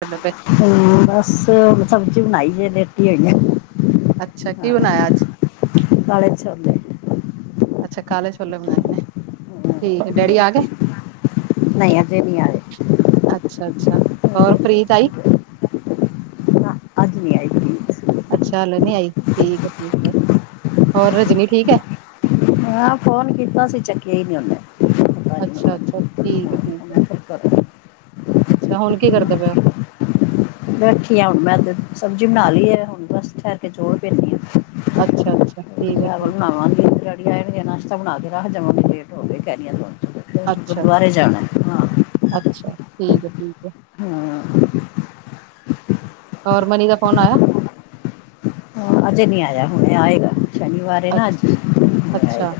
ਤੁਹਾਡਾ ਬੈਂਕ ਹਮ ਬਸ ਸਬਜ਼ੀ ਬਣਾਈ ਹੋਈ ਹੈ ਲੇਟੀ ਹੋਈ ਆ। ਅੱਛਾ ਕੀ ਬਣਾਇਆ ਅੱਜ? ਕਾਲੇ - ਛੋਲੇ ਅੱਛਾ ਕਾਲੇ ਛੋਲੇ ਬਣਾਏ ਨੇ ਠੀਕ ਏ ਡੈਡੀ ਆਗੇ? ਨਈ ਅਜੇ ਨੀ ਆਏ। ਅੱਛਾ-ਅੱਛਾ ਹੋਰ ਪ੍ਰੀਤ ਆਈ। ਨਾ ਅੱਜ ਨੀਂ ਆਈ‌ ਕੁੜੀ। ਅੱਛਾ ਹਲੇ ਨੀ ਆਈ ਠੀਕ ਐ-ਠੀਕ ਐ ਹੋਰ ਰਜਨੀ ਠੀਕ ਐ। ਹਾਂ ਫੋਨ ਕੀਤਾ ਸੀ ਚੱਕਿਆ ਈ ਨੀ ਓਨੇ। ਅੱਛਾ-ਅੱਛਾ ਠੀਕ ਐ-ਠੀਕ ਐ, ਉਹਨੇ ਫਿਰ ਕਰ ਅੱਛਾ ਹੁਣ ਕੀ ਕਰਦੇ ਪਏ ਓ? ਬੈਠੀ ਆ ਹੁਣ ਮੈਂ ਤੇ ਸਬਜ਼ੀ ਬਣਾ ਲੀ ਏ ਹੁਣ ਬਸ ਠੈਰ ਤੇ ਚੋਰ ਪੇਨੀ ਆ ਅੱਛਾ ਅੱਛਾ ਠੀਕ ਹੈ ਚਾਵਲ ਠੀਕ ਹੈ ਬਣਾਵਾਂਗੀ ਤੇ ਅ ਮੈਂ ਵੀ ਨੀ ਐ ਨਾਸ਼ਤਾ ਬਣਾ ਕੇ ਰੱਖ ਜਾਂਵਾਗੀ ਲੇਟ ਹੋ ਜਾਗੇ ਅੱਛਾ ਗੁਰਦੁਆਰੇ ਅੱਛਾ ਜਾਣਾ ਹਾਂ। ਅੱਛਾ, ਠੀਕ ਏ-ਠੀਕ ਏ। ਹਾਂ। ਔਰ ਮਨੀ ਦਾ ਫੋਨ ਆਯਾ? ਹੁਣ ਅੱਜੇ ਨੀ ਆਯਾ ਹੁਣੇ ਆਏਗਾ ਸ਼ਨੀਵਾਰ ਏ ਨਾ ਅੱਛ ਅੱਜ ਹੁਣੇ ਆਏਗਾ ਅੱਛਾ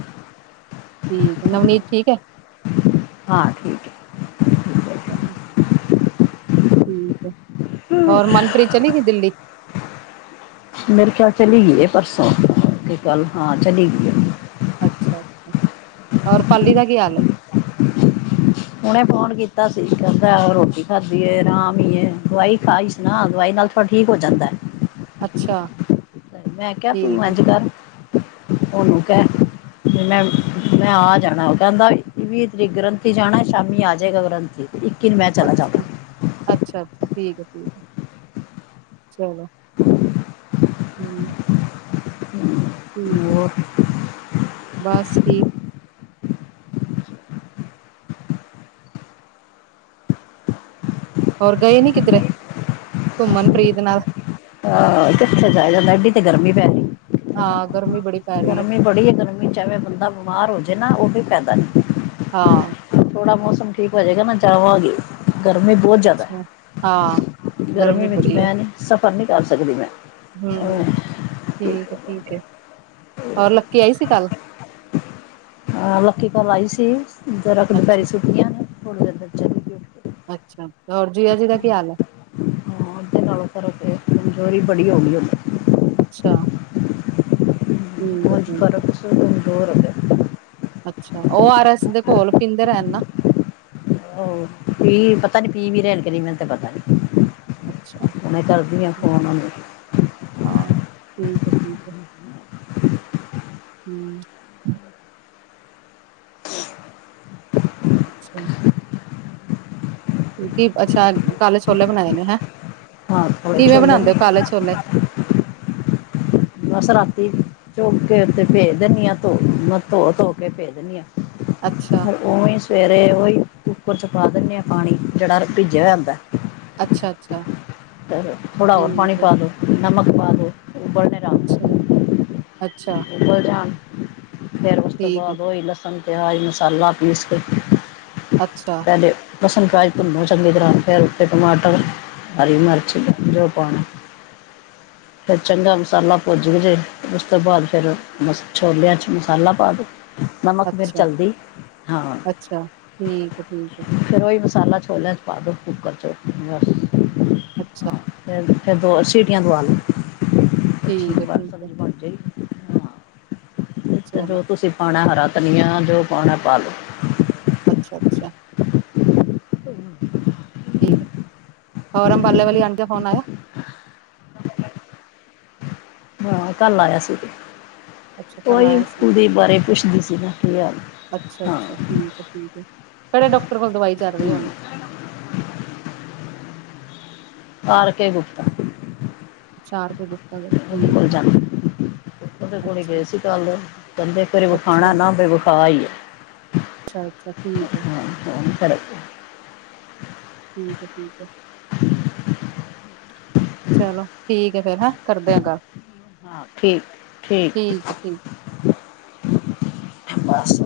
ਠੀਕ ਏ ਨਵਨੀਤ ਠੀਕ ਏ। ਹਾਂ ਠੀਕ ਏ। [inaudible] ਠੀਕ ਏ ਔਰ ਮਨਪ੍ਰੀਤ ਚਲੀਗੀ ਦਿੱਲੀ? ਮੇਰੇ ਖਿਆਲ ਚਲੀਗੀ ਏ ਪਰਸੋਂ ਤੇ ਕੱਲ ਹਾਂ ਚਲੀਗੀ ਏ। ਅੱਛਾ-ਅੱਛਾ ਹੋਰ ਪਾਲੀ ਦਾ ਕੀ ਹਾਲ ਏ ਹੁਨੇ ਫੋਨ ਕੀਤਾ ਸੀ ਕੈੰਦਾ ਰੋਟੀ ਖਾਧੀ ਏ ਆਰਾਮ ਈ ਏ ਦਵਾਈ ਖਾਈ ਸੀ ਨਾ ਦਵਾਈ ਨਾਲ ਪਰ ਠੀਕ ਹੋ ਜਂਦੈ ਅੱਛਾ। ਮੈਂ ਕੇਆ ਤੂੰ ਠੀਕ ਹੈ ਐੰਜ ਕਰ ਓਨੂੰ ਕੈ ਬੀ ਮੈਂ ਮੈਂ ਆ ਜਾਣਾ ਓ ਕੈੰਦਾ ਵੀਹ ਤਰੀਕ ਗ੍ਰੰਥੀ ਜਾਣਾ ਸ਼ਾਮੀ ਆ ਜੇਗਾ ਗ੍ਰੰਥੀ ਇਕੀ ਨੂੰ ਮੈ ਅੱਛਾ, ਅੱਛਾ-ਅੱਛਾ ਠੀਕ ਏ-ਠੀਕ ਏ ਚਲੋ [inaudible] ਹੂੰ। ਠੀਕ ਜਾਵਾਂ ਏ ਹੋਰ ਬਸ ਠੀਕ ਹੋਰ ਗਏ ਨੀ ਕਿਧਰੇ ਕੁੰਮਣ ਪ੍ਰੀਤ ਨਾਲ ਆਹ ਕਿੱਥੇ ਜਾਯਾ ਜਾਂਦਾ ਐਡੀ ਤੇ ਗਰਮੀ ਪੈਣੀ ਕਿਥੇ ਹਾਂ ਜਾਵਾਂ ਗਰਮੀ ਬੜੀ ਪੈ ਰਹੀ ਹੈ ਗਰਮੀ ਬੜੀ ਏ ਗਰਮੀ ਚ ਐਵੇਂ ਬੰਦਾ ਬਿਮਾਰ ਹੋ ਜੇ ਨਾ ਓ ਫਿਰ ਫੈਦਾ ਨੀ। ਹਾਂ। ਥੋੜਾ ਮੌਸਮ ਠੀਕ ਹੋ ਜੇਗਾ ਨਾ ਜਾਵਾਂਗੀ। ਗਰਮੀ ਬੋਤ ਜਾਦਾ ਅੱਛਾ ਹਾਂ ਗਰਮੀ ਵਿੱਚ ਬੜੀ ਹੈ ਮੈਂ ਨੀ ਸਫ਼ਰ ਨੀ ਕਰ ਸਕਦੀ ਮੈਂ ਹੂੰ ਠੀਕ ਏ-ਠੀਕ ਏ ਹੋਰ ਲੱਕੀ ਆਈ ਸੀ ਕੱਲ ਅਹ ਲੱਕੀ ਕੱਲ੍ਹ ਆਈ ਸੀ ਜਰਾ ਕ ਅੱਛਾ ਦੋਪੈਰੇ ਸੁੱਤੀਆਂ ਨੇ ਥੋੜੀ ਦੇਰ ਫੇਰ ਚਲੇਗੀ ਏ। ਅੱਛਾ ਹੋਰ ਜੀਆ ਜੀ ਦਾ ਕੀ ਹਾਲ ਐ? ਹਾਂ ਅਗੇ ਨਾਲੋਂ ਫਰਕ ਏ ਕਮਜ਼ੋਰੀ ਬੜੀ ਹੋ ਗਈ ਹੁਣ ਅੱਛਾ। ਠੀਕ ਹੈ ਓੰੰਜ ਠੀਕ ਹੈ ਫਰਕ ਸੂੰ ਕਮਜ਼ੋਰ ਹੋਗੇ ਨੇ। ਅੱਛਾ ਓ ਆਰ ਐੱਸ ਦੇ ਘੋਲ ਪੀਂਦੇ ਰੈਣ ਨਾ ਹ ਪ ਪਤਾ ਨੀ ਕਿਵੇਂ ਰਹੰਦੇ ਨੇ ਮੈਨੂੰ ਤੇ ਪਤਾ ਨੀ। ਅੱਛਾ, ਮੈਂ ਕਰਦੀ ਹਾਂ ਹੂੰ। ਫੋਨ ਉਹਨੂੰ ਹਾਂ ਠੀਕ ਐ, ਠੀਕ ਐ ਹੂੰ ਅੱਛਾ ਕਿਉਂਕਿ ਅਸਾ ਕਾਲੇ ਛੋਲੇ ਬਨਾਏ ਨੇ ਨਾ। ਹਾਂ ਥੋੜੇ ਛੋਲੇ ਬਸ ਰਾਤੀ ਚੁੱਕ ਕੇ ਉੱਥੇ ਭੇਜ ਦਿੰਨੀ ਹਾਂ ਤੋ ਦੇਣੀ ਆ ਤੋ ਤੋਂ ਕੇ ਭੇਜ ਦੇਨੀ ਆ। ਅੱਛਾ [unintelligible] ਸਵੇਰੇ ਓਹੀ ਕੁੱਕਰ ਚ ਪਾ ਦਿੰਨੇ ਆ ਪਾਣੀ ਜੇੜਾ ਭਿੱਜਿਆ ਹੋਇਆ ਹੁੰਦਾ। ਅੱਛਾ-ਅੱਛਾ ਥੋੜ੍ਹਾ ਹੋਰ ਪਾਨੀ ਪਾ ਦਉ। ਨਮਕ ਪਾ ਦਉ ਬਰ ਅੱਛਾ ਜੀ ਅੱਛਾ [unintelligible] ਫੇਰ ਉਸ ਤੋਂ ਠੀਕ ਹੈ, ਬਾਅਦ ਓਹੀ ਲਸਣ। ਪਿਆਜ਼ ਮਸਾਲਾ ਪੀਸ ਕੇ ਅੱਛਾ ਪਹਿਲੇ ਲਸਣ ਪਿਆਜ ਪੁੰਨੋ ਚੰਗੀ ਤਰ੍ਹਾਂ ਫਿਰ ਉ ਟਮਾਟਰ [unintelligible] ਫੇਰ ਚੰਗਾ ਮਸਾਲਾ ਪੁੱਜ ਗ ਜੇ ਉਸ ਤੋਂ ਬਾਅਦ ਫੇਰ ਬਸ ਛੋਲਿਆਂ 'ਚ ਮਸਾਲਾ ਪਾ ਦਉ। ਨਮਕ, ਮਿਰਚ, ਅੱਛਾ, ਹਲਦੀ ਹਾਂ। ਅੱਛਾ ਠੀਕ ਹੈ, ਠੀਕ ਹੈ, ਗੇਰ ਓਹਹੀ ਮਸਾਲਾ ਛੋਲਿਆਂ 'ਚ ਪਾ ਦਉ ਕੁੱਕਰ 'ਚ ਬਸ ਅੱਛਾ ਹਾਂ ਫਿਰ ਦੋ ਸ ਸੀਟੀਆਂ ਦਵਾ ਲਓ। ਠੀਕ ਐ- ਬਸ ਠੀਕ ਐ। ਸਬਜ਼ੀ ਬਣ ਜਾਏਗੀ। ਚਲੋ ਜੋ ਤੁਸੀਂ ਪਾਨਾ ਹਰਾ ਧਨੀਆ ਜੋ ਪਾਨਾ ਪਾ ਲਵੋ। ਅੱਛਾ -ਅੱਛਾ ਠੀਕ ਆ! ਹੋਰ ਅੰਬਾਲੇ ਵਾਲੀ ਆਂਟੀ ਦਾ ਫੋਨ ਆਇਆ। ਹਾਂ ਕੱਲ ਆਇਆ ਸੀ। ਅੱਛਾ ਕੱਲ ਉਹੀ ਆਇਆ ਸੀ ਕੁਲਦੀਪ ਬਾਰੇ ਪੁੱਛਦੀ ਸੀ ਗਾ ਕੀ ਹਾਲ ਐ ਠੀਕ ਐ-ਠੀਕ ਐ। ਕੇੜੇ ਡਾਕਟਰ ਕੋਲ ਦਵਾਈ ਚੱਲ ਰਹੀ ਹੁਨ ਆਰ ਕੇ ਗੁਪਤਾ। ਅਛਾ ਆਰ ਕੇ ਗੁਪਤਾ ਕੋਲ ਠੀਕ ਐ। ਓਦੇ ਕੋਲ ਗਏ ਸੀ ਕੱਲ ਕਹਿੰਦੇ ਏਕ ਵਾਰੀ ਵਿਖਾਣਾ ਅੱਛਾ, ਮੈ ਬਈ ਵਿਖਾ ਈ ਲੌ। ਅੱਛਾ- ਅੱਛਾ ਠੀਕ ਏ। ਹਾਂ ਹੁਨ ਫਰਕ ਏ। ਠੀਕ ਏ-ਠੀਕ ਏ। [inaudible] ਚਲੋ ਠੀਕ ਐ ਫੇਰ ਹੈ ਕਰਦੇ ਆਂ ਗੱਲ। ਹਾਂ ਠੀਕ -ਠੀਕ ਹੈ, ਠੀਕ ਬਸ